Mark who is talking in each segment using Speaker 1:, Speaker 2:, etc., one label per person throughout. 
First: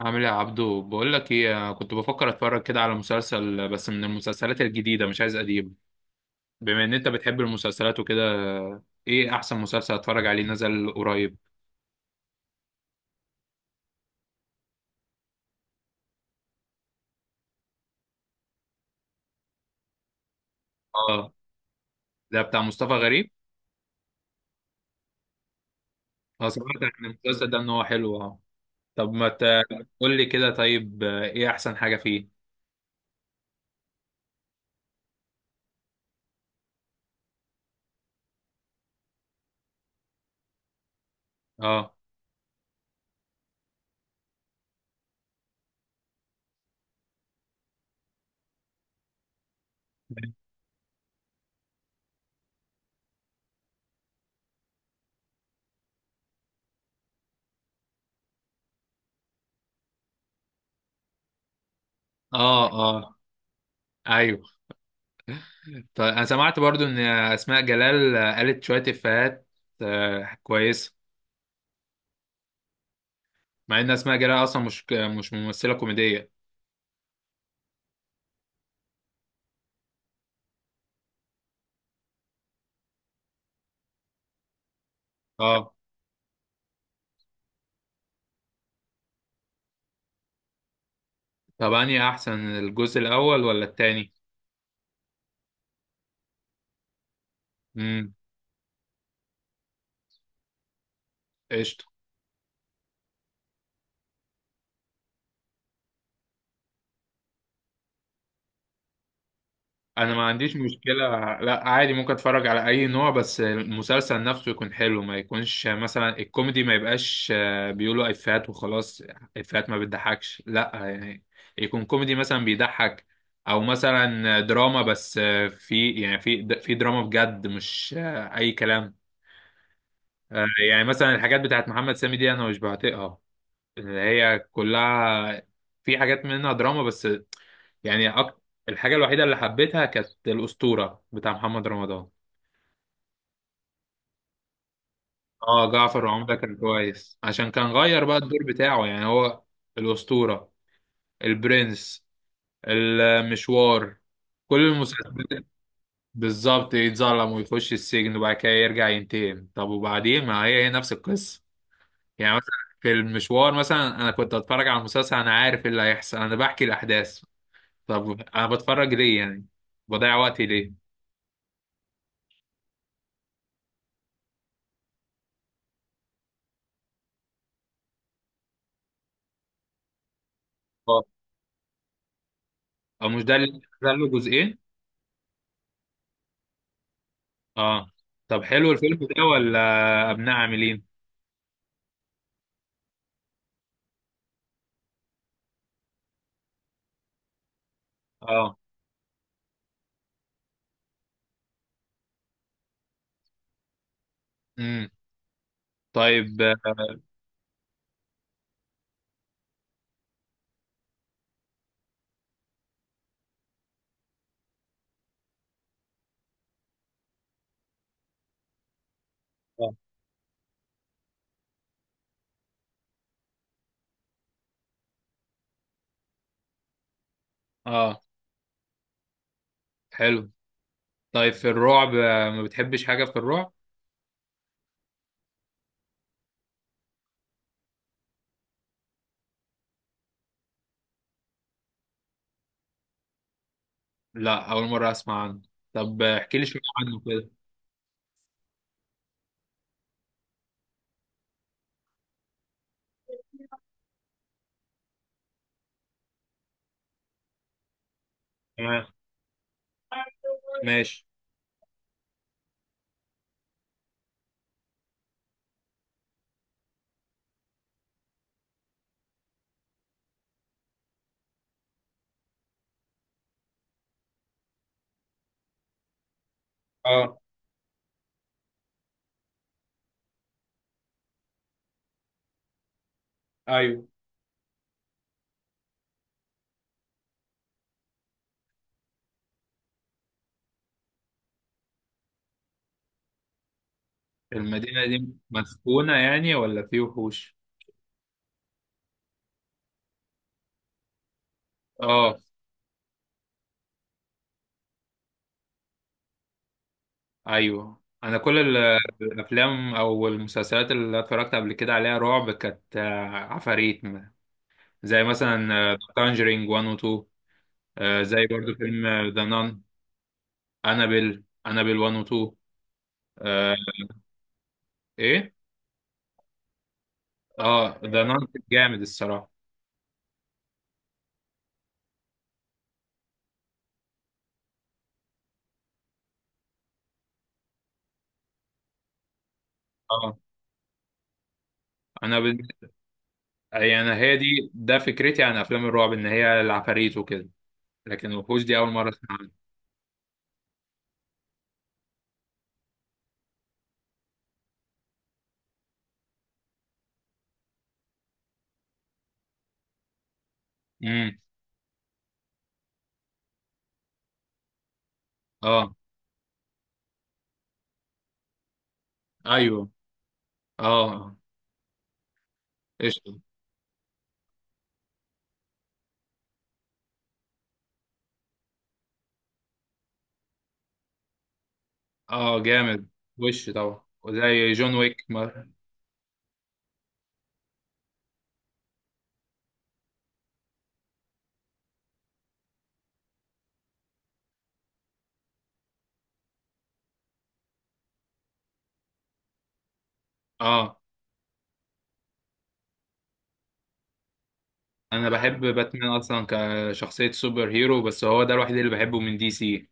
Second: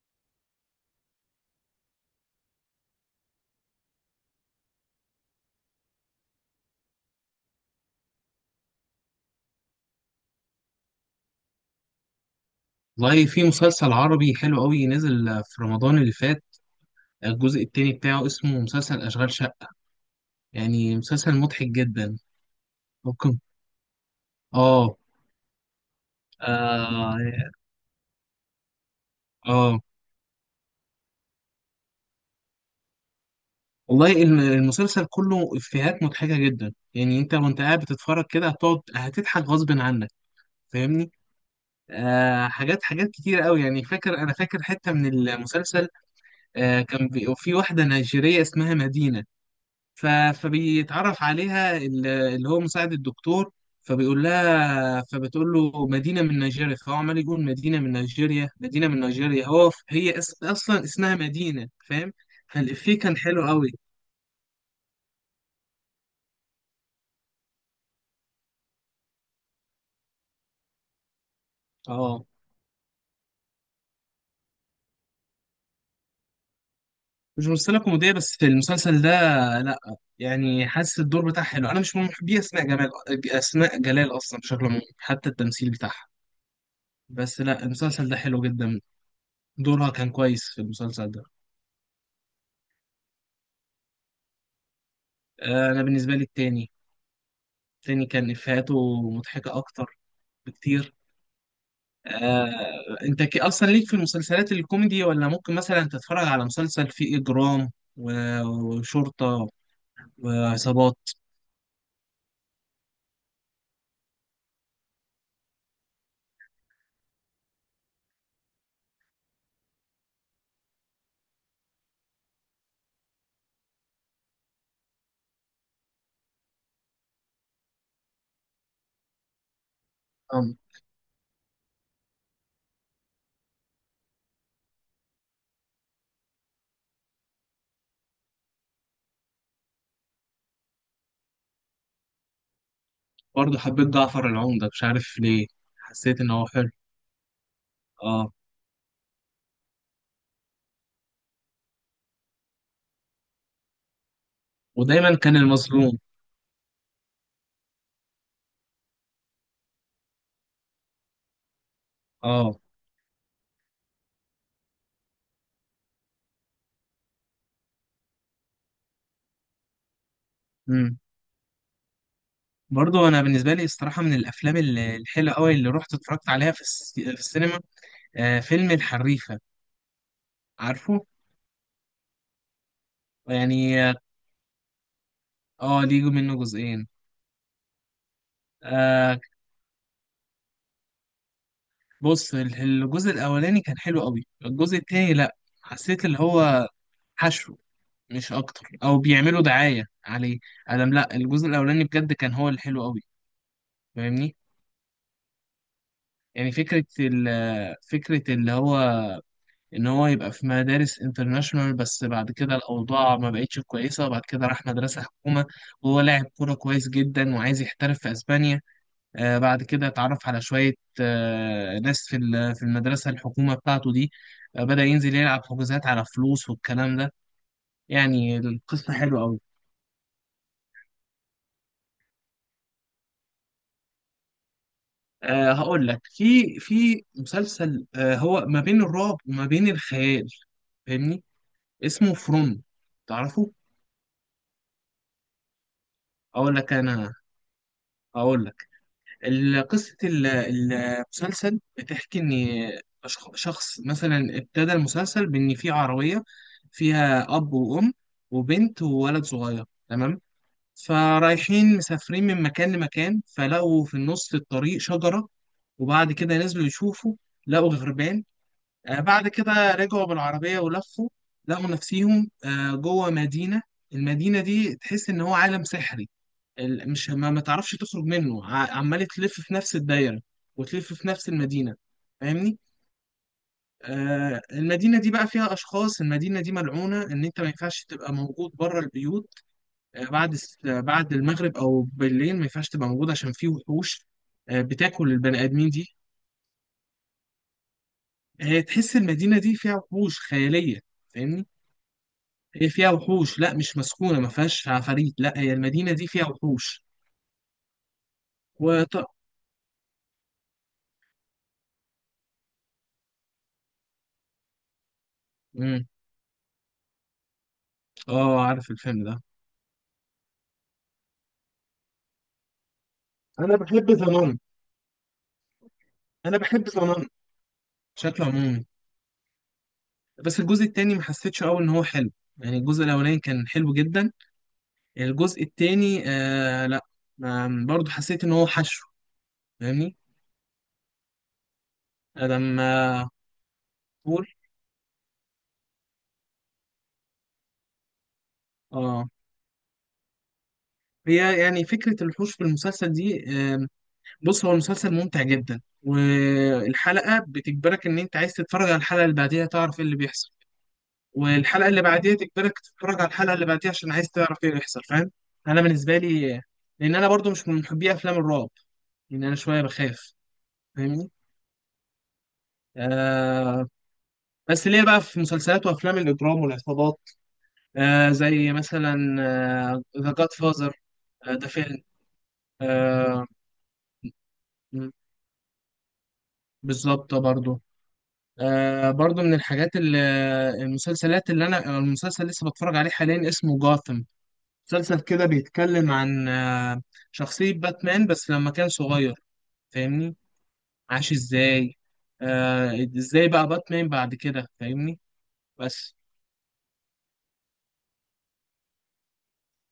Speaker 1: عامل ايه يا عبدو؟ بقول لك ايه، أنا كنت بفكر اتفرج كده على مسلسل، بس من المسلسلات الجديده، مش عايز قديم. بما ان انت بتحب المسلسلات وكده، ايه احسن مسلسل اتفرج عليه نزل قريب؟
Speaker 2: والله في مسلسل عربي حلو قوي نزل في رمضان اللي فات. الجزء التاني بتاعه اسمه مسلسل أشغال شقة. يعني
Speaker 1: اه،
Speaker 2: مسلسل مضحك جدا.
Speaker 1: ده بتاع مصطفى غريب.
Speaker 2: ممكن. اه.
Speaker 1: اه سمعت عن المسلسل
Speaker 2: اه.
Speaker 1: ده ان هو حلو، اه. طب ما
Speaker 2: آه.
Speaker 1: تقول لي كده طيب. ايه احسن حاجه فيه؟
Speaker 2: والله المسلسل كله إفيهات مضحكة جدا، يعني انت وانت قاعد بتتفرج كده هتقعد هتضحك غصب عنك. فاهمني؟
Speaker 1: اه.
Speaker 2: حاجات كتير قوي. يعني فاكر، انا فاكر حتة من المسلسل. كان في واحدة نيجيرية اسمها مدينة. ف... فبيتعرف عليها اللي هو مساعد الدكتور. فبيقول لها فبتقول له مدينة من نيجيريا، فهو عمال يقول مدينة من نيجيريا، مدينة من نيجيريا. هي أصلا اسمها مدينة. فاهم؟
Speaker 1: اه.
Speaker 2: فالإفيه
Speaker 1: اه.
Speaker 2: كان حلو قوي.
Speaker 1: ايوه. طيب انا سمعت برضو ان اسماء جلال قالت شويه افيهات، كويسه.
Speaker 2: اه
Speaker 1: مع ان اسماء جلال اصلا مش ممثله كوميديه.
Speaker 2: مش ممثلة كوميدية بس في المسلسل ده. لا يعني حاسس الدور بتاعها حلو. أنا مش من محبي أسماء جمال، أسماء جلال أصلا بشكل عام حتى التمثيل
Speaker 1: اه.
Speaker 2: بتاعها. بس لا، المسلسل ده حلو جدا. دورها كان كويس في المسلسل ده.
Speaker 1: طب انهي احسن، الجزء الاول ولا التاني؟
Speaker 2: آه، أنا بالنسبة لي التاني. التاني
Speaker 1: امم
Speaker 2: كان إفيهاته مضحكة أكتر بكتير.
Speaker 1: قشطه.
Speaker 2: آه، أنت أصلا ليك في المسلسلات الكوميدي، ولا ممكن مثلا تتفرج على مسلسل فيه إجرام وشرطة
Speaker 1: انا ما عنديش مشكله.
Speaker 2: وعصابات؟
Speaker 1: لا عادي، ممكن اتفرج على اي نوع، بس المسلسل نفسه يكون حلو. ما يكونش مثلا الكوميدي ما يبقاش بيقولوا افيهات وخلاص، افيهات ما بتضحكش، لا يعني. يكون كوميدي مثلا بيضحك، او مثلا دراما، بس في يعني في دراما بجد، مش اي كلام.
Speaker 2: آه،
Speaker 1: يعني مثلا الحاجات بتاعت محمد سامي دي انا مش بعتقها، اللي هي كلها، في حاجات منها دراما بس. يعني أك... الحاجة الوحيدة اللي حبيتها كانت الأسطورة بتاع محمد رمضان.
Speaker 2: برضه حبيت جعفر العمدة مش عارف ليه.
Speaker 1: اه جعفر
Speaker 2: حسيت إن
Speaker 1: العمدة
Speaker 2: هو
Speaker 1: كان
Speaker 2: حلو.
Speaker 1: كويس، عشان كان غير بقى
Speaker 2: أه.
Speaker 1: الدور بتاعه، يعني هو. الأسطورة، البرنس، المشوار، كل
Speaker 2: ودايما كان
Speaker 1: المسلسلات
Speaker 2: المظلوم.
Speaker 1: بالظبط يتظلم ويخش السجن وبعد كده يرجع ينتقم. طب وبعدين، ما هي هي نفس القصة. يعني مثلا
Speaker 2: أه.
Speaker 1: في المشوار مثلا انا كنت اتفرج على المسلسل، انا عارف ايه اللي هيحصل، انا بحكي الاحداث. طب انا بتفرج ليه يعني؟ بضيع وقتي ليه؟
Speaker 2: مم. برضه أنا بالنسبة لي الصراحة من الأفلام الحلوة أوي اللي رحت اتفرجت عليها في، في السينما، آه، فيلم الحريفة. عارفه؟
Speaker 1: اه، او مش ده اللي
Speaker 2: يعني
Speaker 1: نزل له جزئين؟
Speaker 2: اه، ليه منه جزئين.
Speaker 1: اه. طب حلو الفيلم
Speaker 2: آه،
Speaker 1: ده ولا ابناء عاملين؟
Speaker 2: بص الجزء الاولاني كان حلو قوي، الجزء التاني لا. حسيت اللي هو حشو مش
Speaker 1: اه.
Speaker 2: اكتر، او بيعملوا دعاية عليه. ادم لا، الجزء الاولاني بجد كان هو الحلو قوي. فاهمني؟
Speaker 1: امم طيب.
Speaker 2: يعني فكرة فكرة اللي هو إن هو يبقى في مدارس انترناشونال، بس بعد كده الأوضاع ما بقتش كويسة، وبعد كده راح مدرسة حكومة. وهو لاعب كورة كويس جدا وعايز يحترف في أسبانيا. آه، بعد
Speaker 1: اه.
Speaker 2: كده اتعرف على شوية، آه، ناس في في المدرسة الحكومة بتاعته دي. آه، بدأ ينزل يلعب حجوزات على فلوس والكلام ده.
Speaker 1: آه.
Speaker 2: يعني القصة حلوة أوي.
Speaker 1: حلو. طيب في الرعب ما بتحبش حاجة في الرعب؟
Speaker 2: أه هقول لك، في في مسلسل أه هو ما بين الرعب وما بين الخيال. فاهمني؟ اسمه فروم. تعرفه؟
Speaker 1: لا، اول مرة اسمع عنه. طب احكي لي
Speaker 2: أقول
Speaker 1: شوية
Speaker 2: لك
Speaker 1: عنه
Speaker 2: أنا
Speaker 1: كده.
Speaker 2: أقول لك قصة المسلسل بتحكي إن شخص مثلا، ابتدى المسلسل بإن في عربية فيها أب وأم وبنت
Speaker 1: تمام،
Speaker 2: وولد صغير، تمام؟
Speaker 1: ماشي.
Speaker 2: فرايحين مسافرين من مكان لمكان، فلقوا في النص في الطريق شجرة. وبعد كده نزلوا يشوفوا، لقوا غربان. آه، بعد كده رجعوا بالعربية ولفوا، لقوا نفسيهم آه، جوه مدينة. المدينة دي تحس إن هو عالم سحري. مش
Speaker 1: اه.
Speaker 2: ما تعرفش تخرج منه، عمال تلف في نفس الدايرة وتلف في نفس المدينة. فاهمني؟
Speaker 1: ايوه.
Speaker 2: آه، المدينة دي بقى فيها أشخاص، المدينة دي ملعونة إن أنت ما ينفعش تبقى موجود بره البيوت. آه بعد آه، بعد المغرب أو بالليل ما ينفعش تبقى موجود عشان في وحوش. آه
Speaker 1: المدينة دي
Speaker 2: بتاكل البني آدمين
Speaker 1: مسكونة
Speaker 2: دي.
Speaker 1: يعني ولا في وحوش؟
Speaker 2: آه تحس المدينة دي فيها وحوش خيالية. فاهمني؟
Speaker 1: اه.
Speaker 2: هي فيها وحوش، لا مش مسكونة، ما فيهاش عفاريت، لا هي المدينة دي فيها وحوش.
Speaker 1: ايوه انا كل
Speaker 2: وط...
Speaker 1: الافلام او المسلسلات اللي اتفرجت قبل كده عليها رعب كانت عفاريت زي مثلا
Speaker 2: مم.
Speaker 1: كونجرينج 1 و 2، زي
Speaker 2: اه
Speaker 1: برضو
Speaker 2: عارف
Speaker 1: فيلم
Speaker 2: الفيلم ده.
Speaker 1: ذا نان، انابيل انابيل 1 و 2. آه،
Speaker 2: انا بحب ذا،
Speaker 1: ايه؟
Speaker 2: انا بحب ظنن
Speaker 1: اه ذا
Speaker 2: بشكل
Speaker 1: نان
Speaker 2: عمومي.
Speaker 1: جامد الصراحه.
Speaker 2: بس الجزء التاني ما حسيتش قوي ان هو حلو. يعني الجزء الاولاني كان حلو جدا، الجزء التاني آه لا. برضه حسيت ان هو حشو. فاهمني؟
Speaker 1: اه. انا بال...
Speaker 2: لما
Speaker 1: يعني هي
Speaker 2: تقول
Speaker 1: دي، ده فكرتي عن افلام الرعب ان هي العفاريت وكده، لكن الوحوش دي اول مره اسمع
Speaker 2: اه،
Speaker 1: عنها.
Speaker 2: هي يعني فكرة الحوش في المسلسل دي آه. بص هو المسلسل ممتع جدا، والحلقة بتجبرك ان انت عايز تتفرج على الحلقة اللي بعديها تعرف ايه اللي بيحصل.
Speaker 1: امم
Speaker 2: والحلقه اللي بعديها تجبرك تتفرج على الحلقه اللي بعديها عشان عايز تعرف ايه اللي يحصل. فاهم؟ انا
Speaker 1: اه.
Speaker 2: بالنسبه لي، لان انا برضو مش من محبي افلام الرعب، لان انا شويه
Speaker 1: ايوه.
Speaker 2: بخاف. فاهمني؟
Speaker 1: اه. قشطه.
Speaker 2: آه. بس ليه بقى في مسلسلات وافلام الاجرام والعصابات. آه زي مثلا ذا جاد فازر، ده فيلم
Speaker 1: اه جامد.
Speaker 2: آه.
Speaker 1: وش طبعا وزي جون
Speaker 2: م،
Speaker 1: ويك مر.
Speaker 2: بالظبط برضو. آه برضو من الحاجات اللي، المسلسلات اللي انا، المسلسل لسه بتفرج عليه حاليا اسمه جاثم. مسلسل كده بيتكلم عن آه، شخصية باتمان بس لما كان صغير. فاهمني؟
Speaker 1: اه
Speaker 2: عاش ازاي، آه، ازاي بقى باتمان بعد كده. فاهمني؟
Speaker 1: انا بحب باتمان
Speaker 2: بس.
Speaker 1: اصلا كشخصية سوبر هيرو، بس هو ده الوحيد اللي بحبه من دي سي.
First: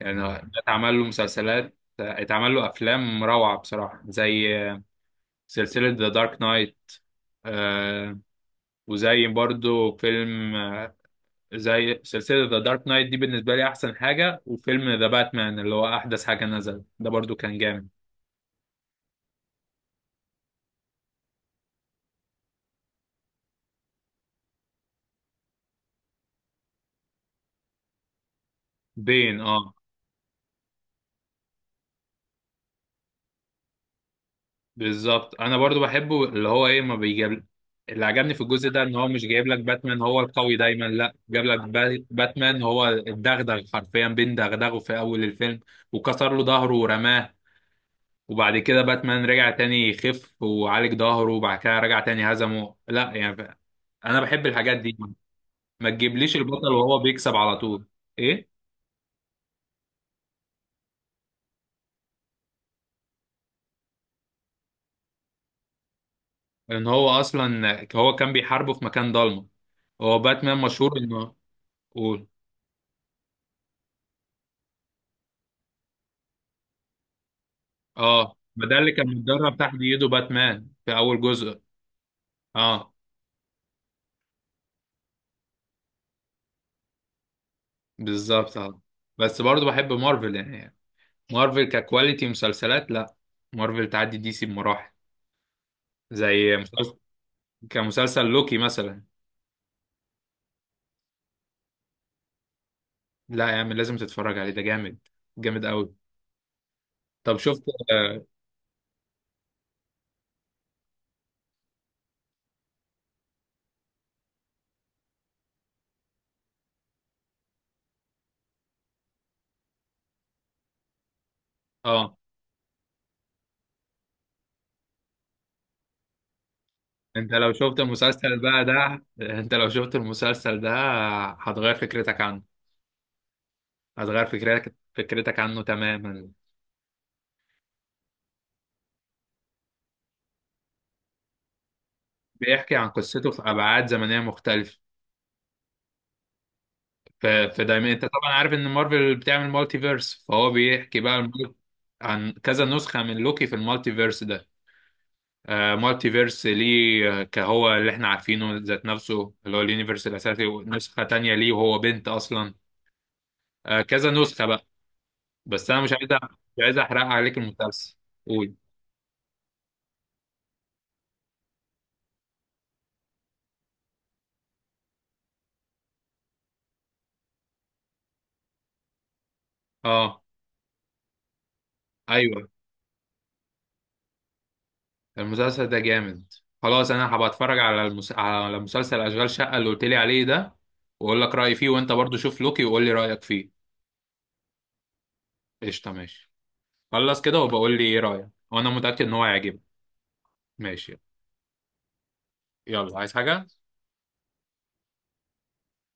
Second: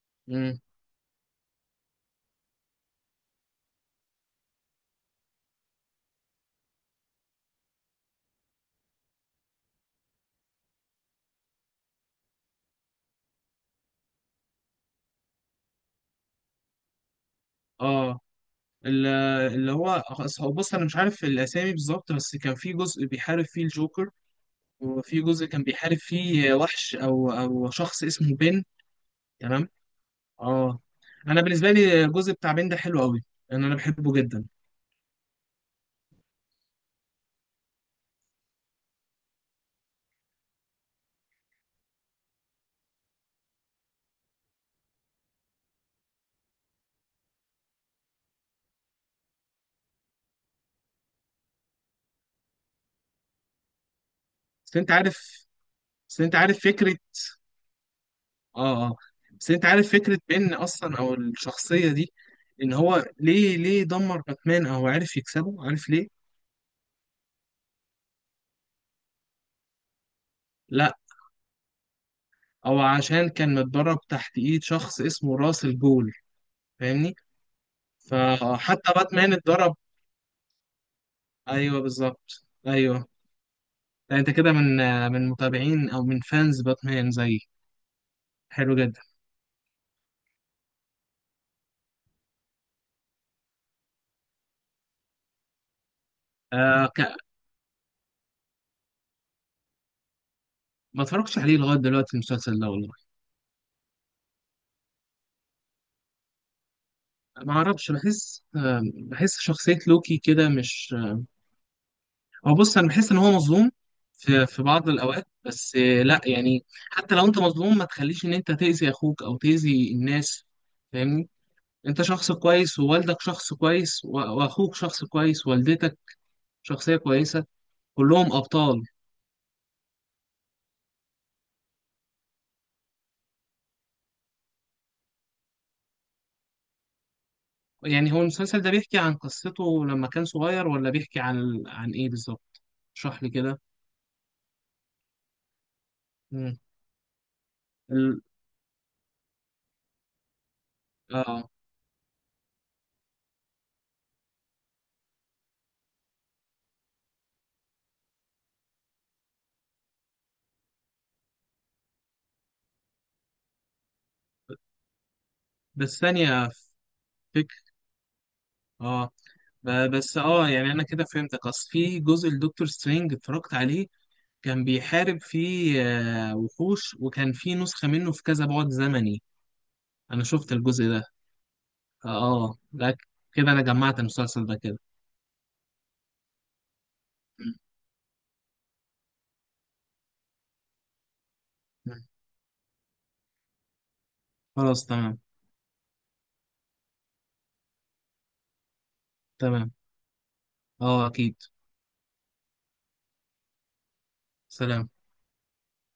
Speaker 1: يعني ده
Speaker 2: مم.
Speaker 1: اتعمل له مسلسلات، اتعمل له افلام روعة بصراحة، زي سلسلة ذا دارك نايت، آه. وزي برضو فيلم زي سلسلة ذا دارك نايت دي بالنسبة لي أحسن حاجة. وفيلم ذا باتمان اللي هو أحدث حاجة نزل، ده برضو كان جامد.
Speaker 2: اه ال- اللي هو هو بص انا مش عارف الاسامي بالظبط، بس كان في جزء بيحارب فيه الجوكر، وفي جزء كان بيحارب فيه وحش او شخص اسمه بين.
Speaker 1: بين،
Speaker 2: تمام.
Speaker 1: اه.
Speaker 2: اه. انا بالنسبه لي الجزء بتاع بين ده حلو قوي، لان انا بحبه جدا.
Speaker 1: بالظبط انا برضو بحبه. اللي هو ايه، ما بيجيب. اللي عجبني في الجزء ده ان هو مش جايب لك باتمان هو القوي دايما، لا جاب لك باتمان هو الدغدغ حرفيا، بين دغدغه في اول الفيلم وكسر له ظهره ورماه. وبعد كده باتمان رجع تاني يخف وعالج ظهره، وبعد كده رجع تاني هزمه. لا يعني انا بحب
Speaker 2: بس
Speaker 1: الحاجات
Speaker 2: انت
Speaker 1: دي،
Speaker 2: عارف
Speaker 1: ما
Speaker 2: بس انت
Speaker 1: تجيبليش
Speaker 2: عارف
Speaker 1: البطل
Speaker 2: فكره.
Speaker 1: وهو بيكسب على طول. ايه؟
Speaker 2: اه اه. بس انت عارف فكرة بين اصلا او الشخصية دي، ان هو ليه دمر باتمان او عرف يكسبه؟ عارف ليه؟
Speaker 1: ان هو اصلا هو كان بيحاربه في مكان ضلمه، هو باتمان
Speaker 2: لا
Speaker 1: مشهور انه. قول.
Speaker 2: او عشان كان متدرب تحت ايد شخص اسمه راس الجول. فاهمني؟
Speaker 1: اه ما ده اللي
Speaker 2: فحتى
Speaker 1: كان
Speaker 2: باتمان
Speaker 1: متدرب تحت
Speaker 2: اتدرب.
Speaker 1: ايده باتمان في اول جزء.
Speaker 2: ايوه بالظبط
Speaker 1: اه.
Speaker 2: ايوه. لا انت كده من، من متابعين او من فانز باتمان زي.
Speaker 1: بالظبط
Speaker 2: حلو
Speaker 1: اه.
Speaker 2: جدا.
Speaker 1: بس برضه بحب مارفل يعني، مارفل ككواليتي مسلسلات لا، مارفل تعدي دي سي بمراحل. زي
Speaker 2: آه
Speaker 1: مسلسل،
Speaker 2: ك...
Speaker 1: كمسلسل لوكي مثلا.
Speaker 2: ما اتفرجتش عليه لغايه دلوقتي المسلسل ده والله.
Speaker 1: لا يا عم لازم تتفرج عليه، ده جامد، جامد قوي. طب
Speaker 2: ما
Speaker 1: شفت؟
Speaker 2: اعرفش،
Speaker 1: اه.
Speaker 2: بحس آه بحس شخصيه لوكي كده مش. هو بص انا بحس ان هو مظلوم في في بعض الاوقات، بس آه، لا يعني حتى لو انت مظلوم ما تخليش ان انت تاذي اخوك او تاذي الناس. فاهمني؟ انت
Speaker 1: آه،
Speaker 2: شخص كويس، ووالدك شخص كويس، واخوك شخص كويس، ووالدتك شخصية
Speaker 1: انت
Speaker 2: كويسة.
Speaker 1: لو شفت
Speaker 2: كلهم
Speaker 1: المسلسل بقى
Speaker 2: ابطال.
Speaker 1: ده، انت لو شفت المسلسل ده هتغير فكرتك عنه، هتغير فكرتك عنه تماما.
Speaker 2: يعني هو المسلسل ده بيحكي عن قصته لما كان صغير، ولا بيحكي عن ايه بالظبط؟
Speaker 1: بيحكي عن
Speaker 2: اشرح لي
Speaker 1: قصته في
Speaker 2: كده.
Speaker 1: أبعاد زمنية مختلفة.
Speaker 2: مم.
Speaker 1: فدايما انت
Speaker 2: ال...
Speaker 1: طبعا عارف ان مارفل بتعمل مالتي فيرس، فهو بيحكي بقى
Speaker 2: اه
Speaker 1: عن كذا نسخة من لوكي في المالتي فيرس ده. آه مالتي فيرس ليه، كهو اللي احنا عارفينه ذات نفسه اللي هو اليونيفرس الاساسي، ونسخة تانية ليه وهو بنت اصلا. آه كذا نسخة بقى. بس انا مش
Speaker 2: بس
Speaker 1: عايز أ-
Speaker 2: ثانية.
Speaker 1: مش عايز احرق عليك
Speaker 2: فكر.
Speaker 1: المسلسل. قول.
Speaker 2: اه، بس اه يعني انا كده فهمتك. اصل في جزء لدكتور سترينج اتفرجت عليه، كان بيحارب فيه آه، وحوش، وكان فيه نسخة منه في كذا بعد زمني.
Speaker 1: اه.
Speaker 2: أنا شفت الجزء ده.
Speaker 1: ايوه.
Speaker 2: اه لا كده أنا جمعت المسلسل ده كده.
Speaker 1: المسلسل ده جامد. خلاص انا هبقى
Speaker 2: م-
Speaker 1: اتفرج على على مسلسل اشغال شقة اللي قلت لي عليه ده، واقول لك رأيي فيه، وانت
Speaker 2: م.
Speaker 1: برضو شوف لوكي وقول لي رأيك فيه.
Speaker 2: خلاص تمام.
Speaker 1: قشطة ماشي. خلص كده وبقول لي ايه رأيك، وانا متأكد ان هو هيعجبك.
Speaker 2: تمام
Speaker 1: ماشي.
Speaker 2: اه أكيد.
Speaker 1: يلا، عايز حاجة؟
Speaker 2: سلام.